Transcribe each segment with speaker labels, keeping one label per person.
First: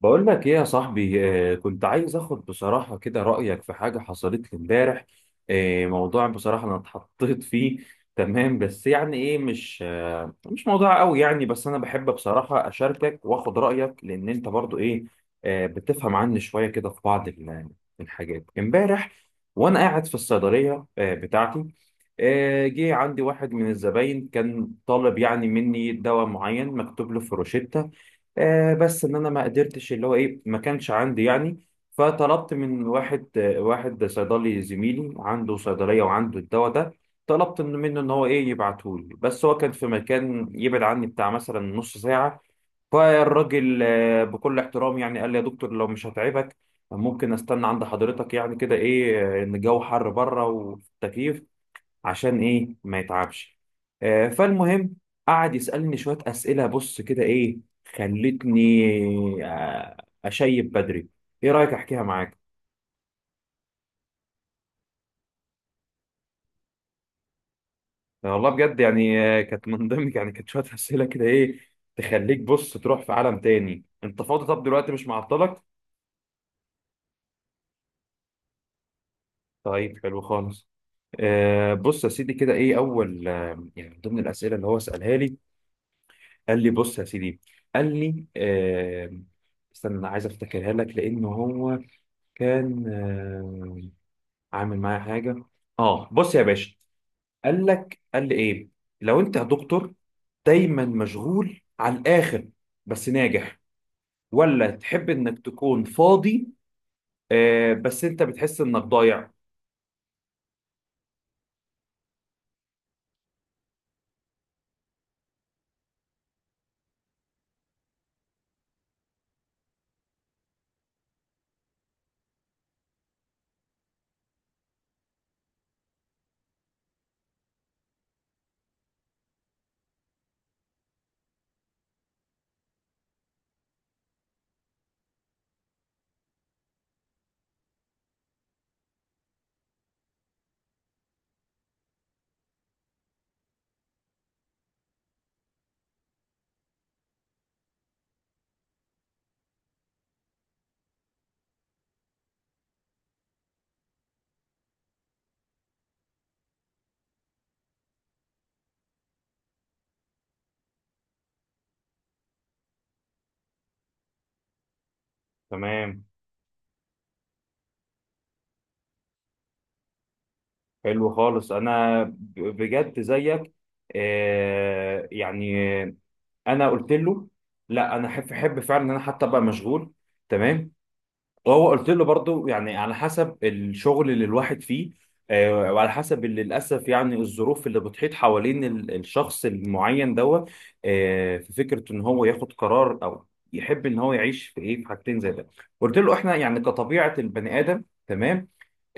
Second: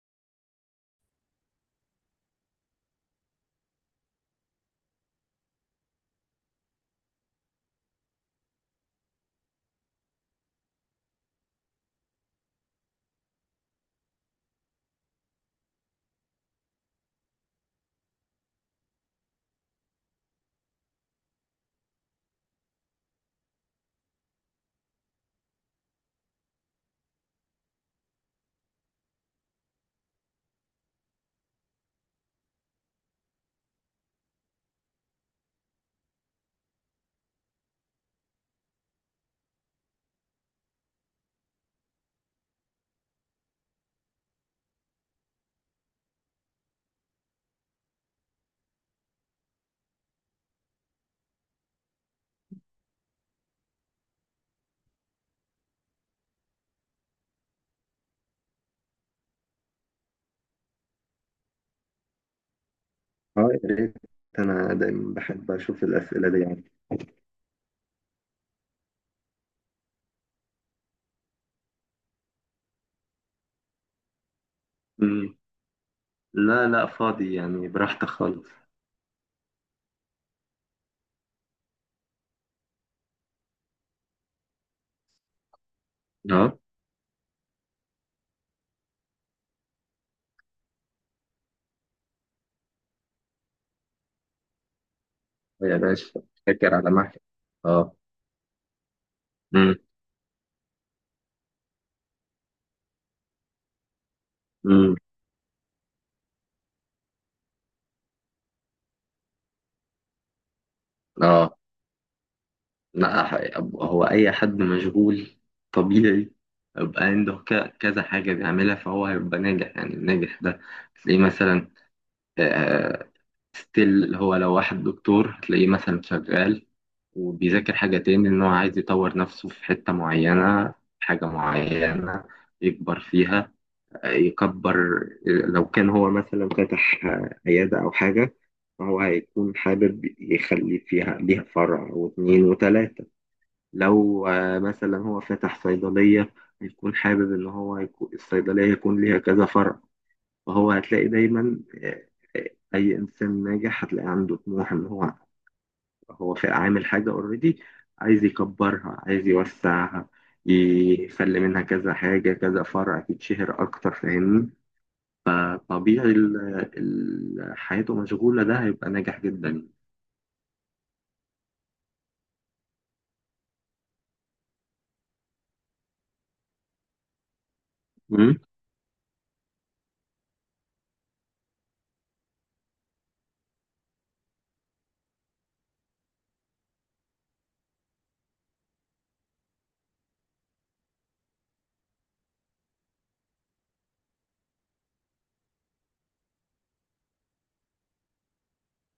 Speaker 1: بقول لك ايه يا صاحبي؟ كنت عايز اخد بصراحة كده رأيك في حاجة حصلت لي امبارح. موضوع بصراحة انا اتحطيت فيه. تمام، بس يعني ايه، مش موضوع قوي يعني، بس انا بحب بصراحة اشاركك واخد رأيك لان انت برضو ايه، بتفهم عني شوية كده في بعض الحاجات. امبارح وانا قاعد في الصيدلية بتاعتي، جه عندي واحد من الزباين كان طالب يعني مني دواء معين مكتوب له في روشتة. بس ان انا ما قدرتش، اللي هو ايه، ما كانش عندي يعني. فطلبت من واحد، واحد صيدلي زميلي عنده صيدليه وعنده الدواء ده. طلبت منه ان هو ايه يبعته لي، بس هو كان في مكان يبعد عني بتاع مثلا نص ساعه. فالراجل بكل احترام يعني قال لي يا دكتور لو مش هتعبك ممكن استنى عند حضرتك يعني كده ايه، ان الجو حر بره والتكييف عشان ايه ما يتعبش. فالمهم، قعد يسألني شوية أسئلة، بص كده ايه، خلتني آه أشيب بدري. ايه رأيك احكيها معاك؟
Speaker 2: اه، يا ريت. انا دايما بحب اشوف الاسئله دي يعني.
Speaker 1: والله بجد يعني كانت من ضمن يعني كانت شوية أسئلة كده ايه تخليك بص تروح في عالم تاني. انت فاضي؟ طب دلوقتي مش
Speaker 2: مم.
Speaker 1: معطلك؟
Speaker 2: لا لا فاضي يعني، براحتك خالص.
Speaker 1: طيب حلو خالص. بص يا سيدي كده ايه، اول يعني من ضمن الأسئلة اللي هو سألها لي،
Speaker 2: اه
Speaker 1: قال لي بص يا سيدي، قال لي استنى انا عايز افتكرها لك، لان هو كان عامل معايا حاجة.
Speaker 2: يا
Speaker 1: اه
Speaker 2: باشا.
Speaker 1: بص يا
Speaker 2: فاكر
Speaker 1: باشا،
Speaker 2: على محل.
Speaker 1: قال
Speaker 2: اه.
Speaker 1: لك قال لي ايه: لو انت يا
Speaker 2: مم.
Speaker 1: دكتور دايما مشغول على الاخر بس ناجح، ولا
Speaker 2: مم.
Speaker 1: تحب انك تكون فاضي بس انت بتحس انك ضايع؟
Speaker 2: اه. لا، هو اي حد مشغول طبيعي يبقى عنده كذا حاجة بيعملها، فهو هيبقى ناجح. يعني الناجح ده تلاقيه مثلا ستيل، هو لو واحد دكتور هتلاقيه مثلا شغال وبيذاكر حاجة تاني، إن هو عايز يطور نفسه في حتة معينة، حاجة معينة يكبر فيها. يكبر لو كان هو مثلا فتح عيادة أو حاجة، فهو هيكون حابب يخلي فيها ليها فرع واتنين وتلاتة. لو مثلا هو فتح صيدلية، هيكون حابب إن هو يكون الصيدلية يكون ليها كذا فرع. فهو هتلاقي دايما آه، أي إنسان ناجح هتلاقي عنده طموح، إن هو هو في عامل حاجة اوريدي، عايز يكبرها، عايز يوسعها، يخلي منها كذا حاجة كذا فرع تتشهر أكتر. فاهمني؟
Speaker 1: تمام.
Speaker 2: طبيعي، حياته مشغولة، ده هيبقى ناجح جدا.
Speaker 1: حلو خالص، انا بجد زيك يعني. انا قلت له لا، انا احب
Speaker 2: مم.
Speaker 1: احب فعلا ان انا حتى ابقى مشغول. تمام. هو قلت له برضو يعني على حسب الشغل اللي الواحد فيه، وعلى حسب اللي للاسف يعني الظروف اللي بتحيط حوالين الشخص المعين دوت، في فكره ان هو ياخد قرار، او يحب ان هو يعيش في ايه، في حاجتين زي ده. قلت له احنا يعني كطبيعه البني ادم، تمام،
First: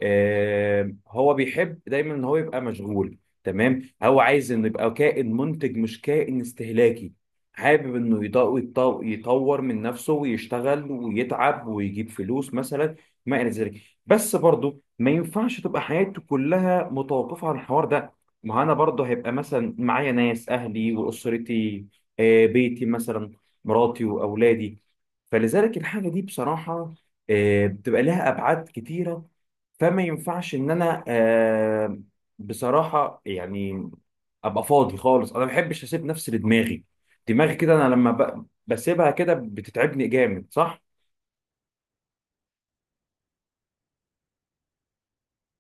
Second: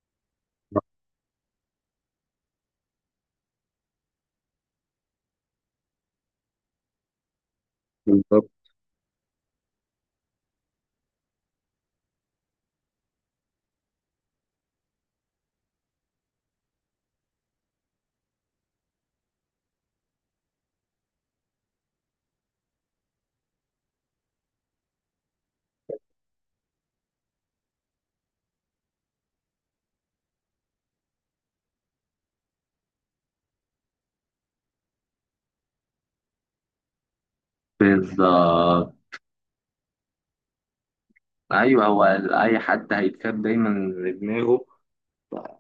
Speaker 1: هو بيحب دايما ان هو يبقى مشغول. تمام، هو عايز انه يبقى كائن منتج مش كائن استهلاكي، حابب انه
Speaker 2: بالظبط.
Speaker 1: يطور من نفسه ويشتغل ويتعب ويجيب فلوس مثلا ما الى ذلك. بس برضه ما ينفعش تبقى حياته كلها متوقفه عن الحوار ده، ما هو انا برضه هيبقى مثلا معايا ناس اهلي واسرتي، بيتي مثلا، مراتي واولادي. فلذلك الحاجه دي بصراحه بتبقى لها ابعاد كتيره. فما ينفعش ان انا بصراحه يعني ابقى فاضي خالص. انا ما بحبش اسيب نفسي لدماغي، دماغي كده انا لما
Speaker 2: بالظبط،
Speaker 1: بسيبها كده بتتعبني جامد، صح؟
Speaker 2: أيوه. هو أي حد هيتكب دايما لدماغه،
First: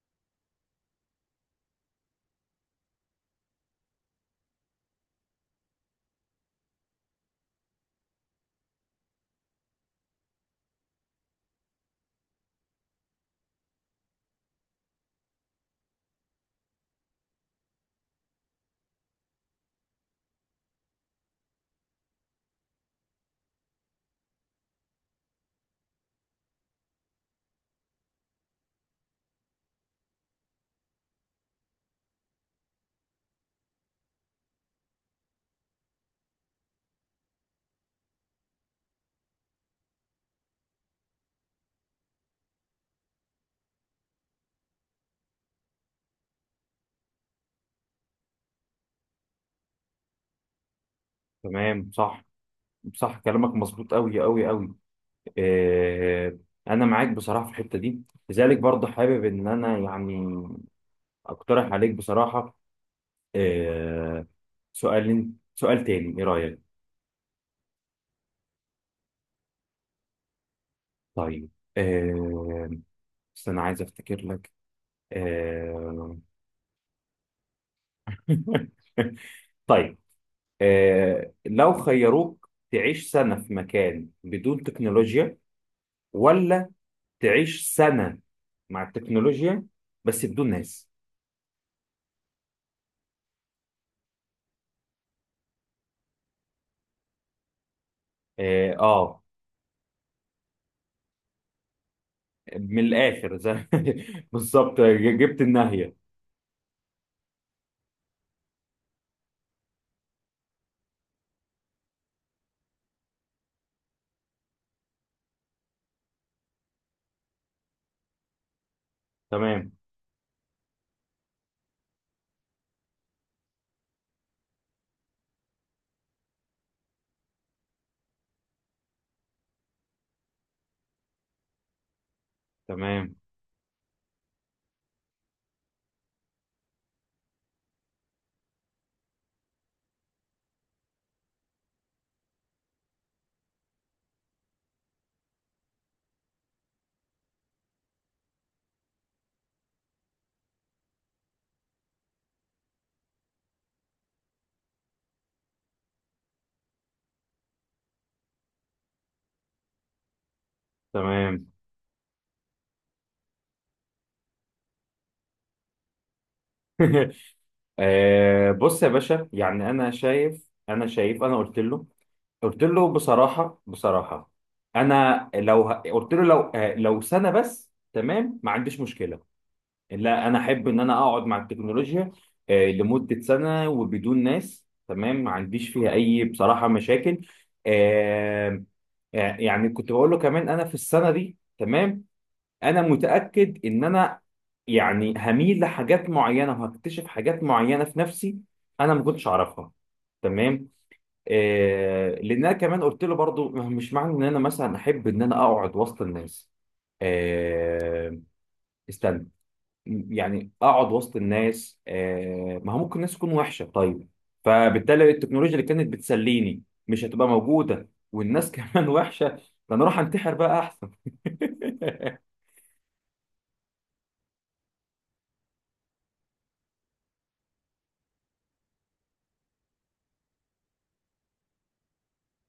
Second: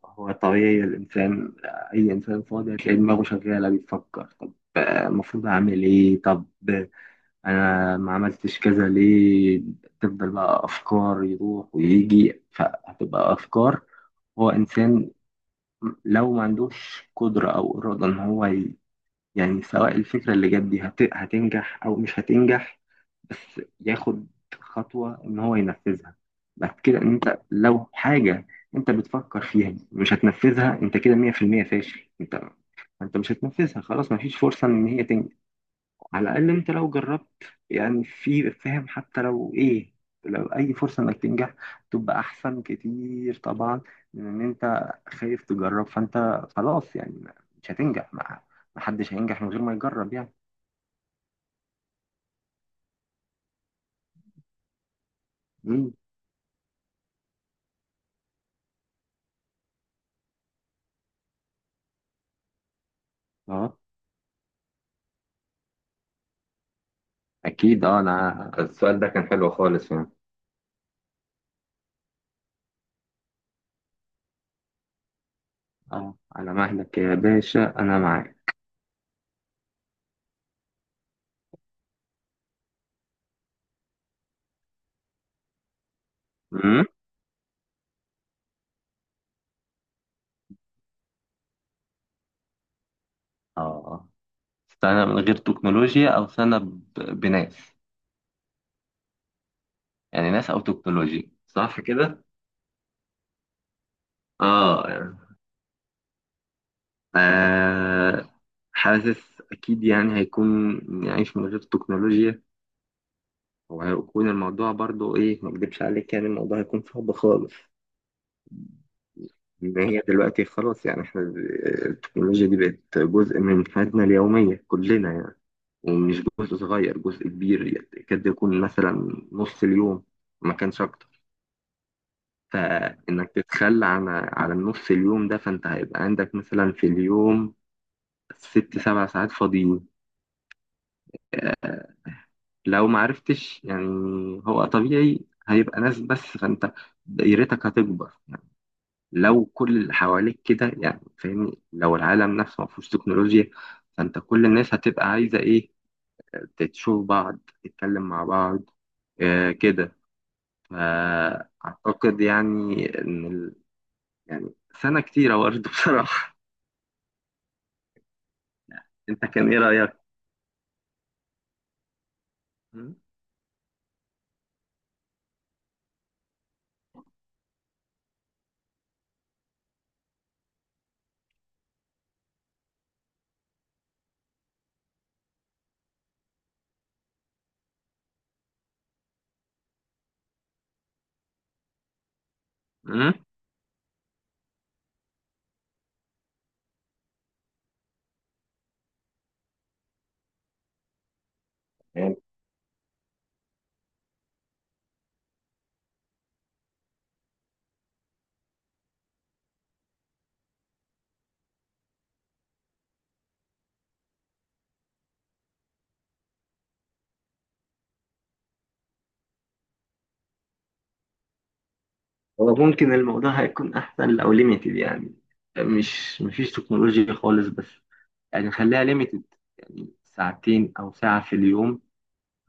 Speaker 2: هو طبيعي الإنسان، أي إنسان فاضي هتلاقي دماغه شغالة بيفكر، طب المفروض أعمل إيه؟ طب انا ما عملتش كذا ليه؟ تفضل بقى افكار يروح ويجي، فهتبقى افكار. هو انسان لو ما عندوش قدرة او ارادة ان هو يعني سواء الفكرة اللي جت دي هتنجح او مش هتنجح، بس ياخد خطوة ان هو ينفذها. بعد كده، ان انت لو حاجة انت بتفكر فيها مش هتنفذها، انت كده 100% فاشل. انت انت مش هتنفذها خلاص، مفيش فرصة ان هي تنجح. على الأقل أنت لو جربت، يعني في فاهم، حتى لو إيه، لو أي فرصة إنك تنجح تبقى أحسن كتير طبعا من إن أنت خايف تجرب. فأنت خلاص يعني مش هتنجح، ما ما حدش هينجح من غير ما يجرب يعني.
Speaker 1: تمام. صح، صح، كلامك مظبوط قوي قوي قوي.
Speaker 2: مم.
Speaker 1: آه انا معاك بصراحه في الحته دي. لذلك برضه حابب ان انا يعني اقترح عليك بصراحه
Speaker 2: أه.
Speaker 1: آه سؤال سؤال تاني، ايه رايك؟
Speaker 2: أكيد أه، أنا السؤال ده كان حلو خالص يعني.
Speaker 1: طيب. آه بس انا عايز افتكر لك. آه
Speaker 2: أه على مهلك يا باشا، أنا معاك.
Speaker 1: طيب. لو خيروك تعيش سنة في مكان بدون تكنولوجيا، ولا
Speaker 2: امم.
Speaker 1: تعيش سنة مع التكنولوجيا بس بدون ناس؟
Speaker 2: أه، سنة من غير تكنولوجيا أو سنة بناس؟
Speaker 1: اه, آه.
Speaker 2: يعني ناس أو تكنولوجيا، صح كده؟
Speaker 1: من الآخر زي بالظبط،
Speaker 2: اه.
Speaker 1: جبت النهاية.
Speaker 2: آه. حاسس أكيد يعني هيكون نعيش من غير تكنولوجيا، وهيكون الموضوع برضو إيه، ما أكدبش عليك يعني الموضوع هيكون صعب خالص.
Speaker 1: تمام،
Speaker 2: إن هي دلوقتي خلاص، يعني إحنا التكنولوجيا دي بقت جزء من حياتنا اليومية كلنا يعني، ومش جزء صغير، جزء كبير، يكاد يكون مثلا نص اليوم ما كانش أكتر.
Speaker 1: تمام،
Speaker 2: فإنك تتخلى عن على النص اليوم ده، فأنت هيبقى عندك مثلا في اليوم ست سبع ساعات فاضيين لو ما عرفتش يعني. هو طبيعي، هيبقى ناس بس، فانت دايرتك هتكبر يعني لو كل اللي حواليك كده، يعني فاهمني، لو العالم نفسه ما فيهوش تكنولوجيا، فانت كل الناس هتبقى عايزة ايه، تشوف بعض تتكلم مع بعض، آه كده.
Speaker 1: تمام.
Speaker 2: فأعتقد يعني ان يعني سنة كتيرة برضه بصراحة.
Speaker 1: بص يا
Speaker 2: انت
Speaker 1: باشا،
Speaker 2: كان ايه
Speaker 1: يعني أنا
Speaker 2: رأيك؟
Speaker 1: شايف، أنا قلت له، قلت له
Speaker 2: م؟
Speaker 1: بصراحة بصراحة أنا لو قلت له لو لو سنة بس، تمام، ما عنديش مشكلة. لا انا احب ان انا اقعد مع التكنولوجيا لمده سنه وبدون ناس، تمام، ما عنديش فيها اي بصراحه مشاكل. آه، يعني كنت بقول له كمان انا في السنه دي، تمام، انا
Speaker 2: م؟
Speaker 1: متاكد ان انا يعني هميل لحاجات معينه وهكتشف حاجات معينه في نفسي انا ما كنتش اعرفها. تمام.
Speaker 2: يعني
Speaker 1: لان انا كمان قلت له برضو مش معنى ان انا مثلا احب ان انا اقعد وسط الناس، آه، استنى، يعني اقعد وسط الناس ما هو ممكن الناس تكون وحشه، طيب، فبالتالي التكنولوجيا اللي كانت بتسليني مش هتبقى موجوده، والناس كمان وحشه، ده انا اروح انتحر بقى احسن.
Speaker 2: هو ممكن الموضوع هيكون احسن لو ليميتد، يعني مش مفيش تكنولوجيا خالص، بس يعني خليها ليميتد، يعني ساعتين أو ساعة في اليوم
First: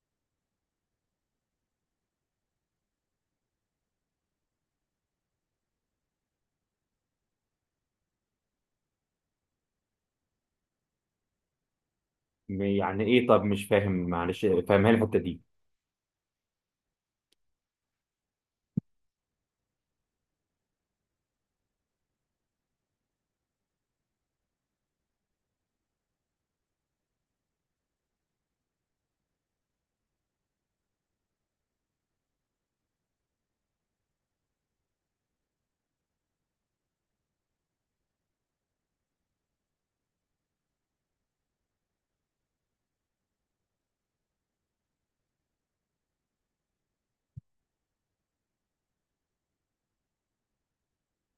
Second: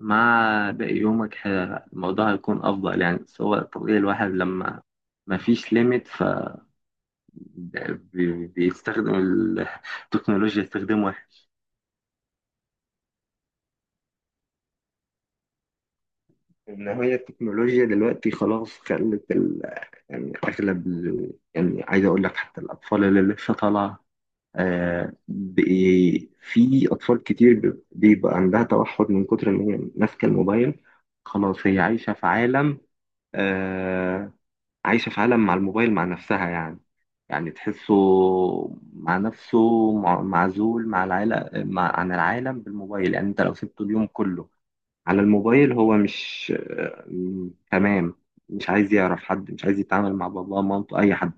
Speaker 2: مع باقي يومك الموضوع هيكون أفضل يعني. بس هو طبيعي الواحد لما ما فيش ليميت ف بيستخدم التكنولوجيا استخدام واحد.
Speaker 1: يعني ايه؟ طب مش فاهم، معلش فاهمها لي الحته دي.
Speaker 2: إن هي التكنولوجيا دلوقتي خلاص خلت يعني أغلب يعني عايز أقول لك حتى الأطفال اللي لسه طالعة، في أطفال كتير بيبقى عندها توحد من كتر إن هي ماسكة الموبايل. خلاص هي عايشة في عالم، آه، عايشة في عالم مع الموبايل مع نفسها يعني، يعني تحسه مع نفسه، معزول مع العالم، مع عن العالم بالموبايل. يعني أنت لو سبته اليوم كله على الموبايل، هو مش تمام، مش عايز يعرف حد، مش عايز يتعامل مع باباه مامته أي حد.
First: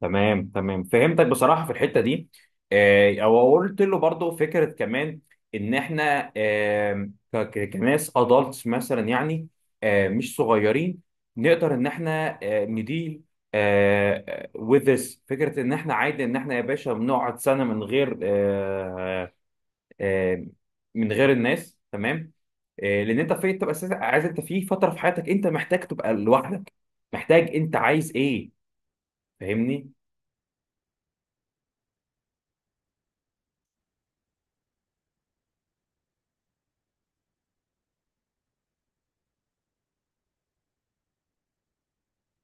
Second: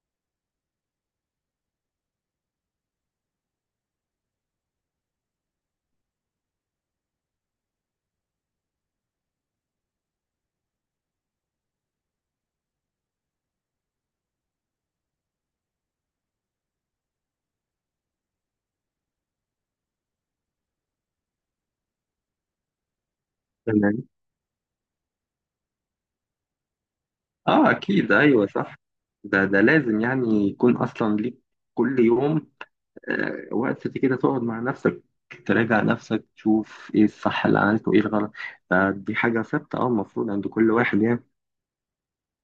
Speaker 1: تمام تمام، فهمتك بصراحة في الحتة دي. او قلت له برضو فكرة كمان، ان احنا كناس ادلتس مثلا يعني مش صغيرين، نقدر ان احنا نديل with this فكرة، ان احنا عادي ان احنا يا باشا بنقعد سنة من غير آه، من غير الناس. تمام لان انت في تبقى اساسا عايز، انت في فترة في حياتك انت محتاج تبقى لوحدك، محتاج،
Speaker 2: اه
Speaker 1: انت عايز
Speaker 2: اكيد، ايوه
Speaker 1: ايه،
Speaker 2: صح. ده ده
Speaker 1: فاهمني؟
Speaker 2: لازم يعني يكون اصلا ليك كل يوم وقت كده تقعد مع نفسك، تراجع نفسك، تشوف ايه الصح اللي عملته وايه الغلط. ده دي حاجة ثابتة اه، المفروض عند كل واحد يعني.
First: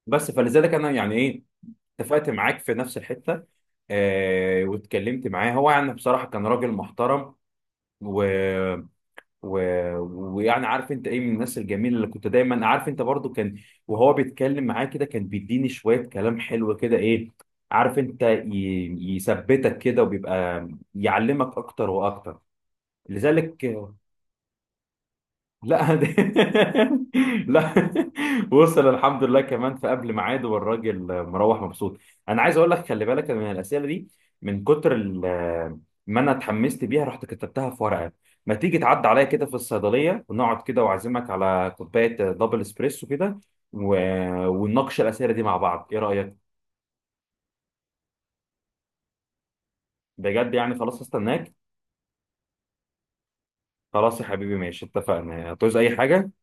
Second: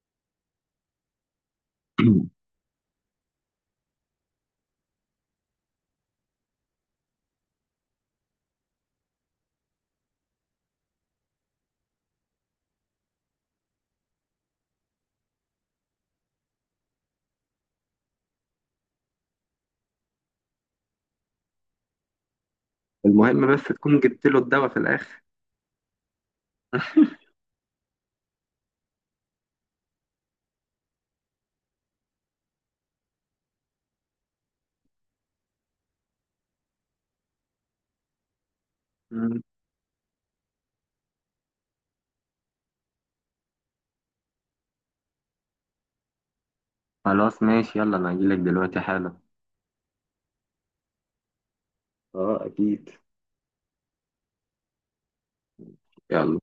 Speaker 1: بس فلذلك انا يعني ايه اتفقت معاك في نفس الحته. واتكلمت معاه هو، يعني بصراحه كان راجل محترم، و... و... ويعني عارف انت ايه، من الناس الجميله اللي كنت دايما عارف انت برضو كان، وهو بيتكلم معاه كده كان بيديني شويه كلام حلو كده ايه، عارف انت يثبتك كده وبيبقى يعلمك اكتر واكتر.
Speaker 2: المهم بس
Speaker 1: لذلك،
Speaker 2: تكون جبت له الدواء في الاخر.
Speaker 1: لا لا وصل الحمد لله كمان في قبل ميعاده، والراجل مروح مبسوط. انا عايز اقول لك خلي بالك من الاسئله دي، من كتر ما انا اتحمست بيها رحت كتبتها في ورقه. ما تيجي تعدي عليا
Speaker 2: مم.
Speaker 1: كده في الصيدليه ونقعد كده، واعزمك على كوبايه دبل اسبريسو كده و... ونناقش الاسئله دي مع بعض، ايه رايك؟
Speaker 2: خلاص ماشي، يلا انا هجيلك دلوقتي حالا.
Speaker 1: بجد يعني خلاص استناك.
Speaker 2: اه اكيد.
Speaker 1: خلاص يا حبيبي ماشي اتفقنا، هتعوز اي حاجه.
Speaker 2: يلا،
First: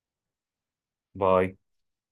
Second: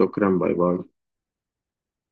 Speaker 2: شكرا، باي باي.
Speaker 1: باي.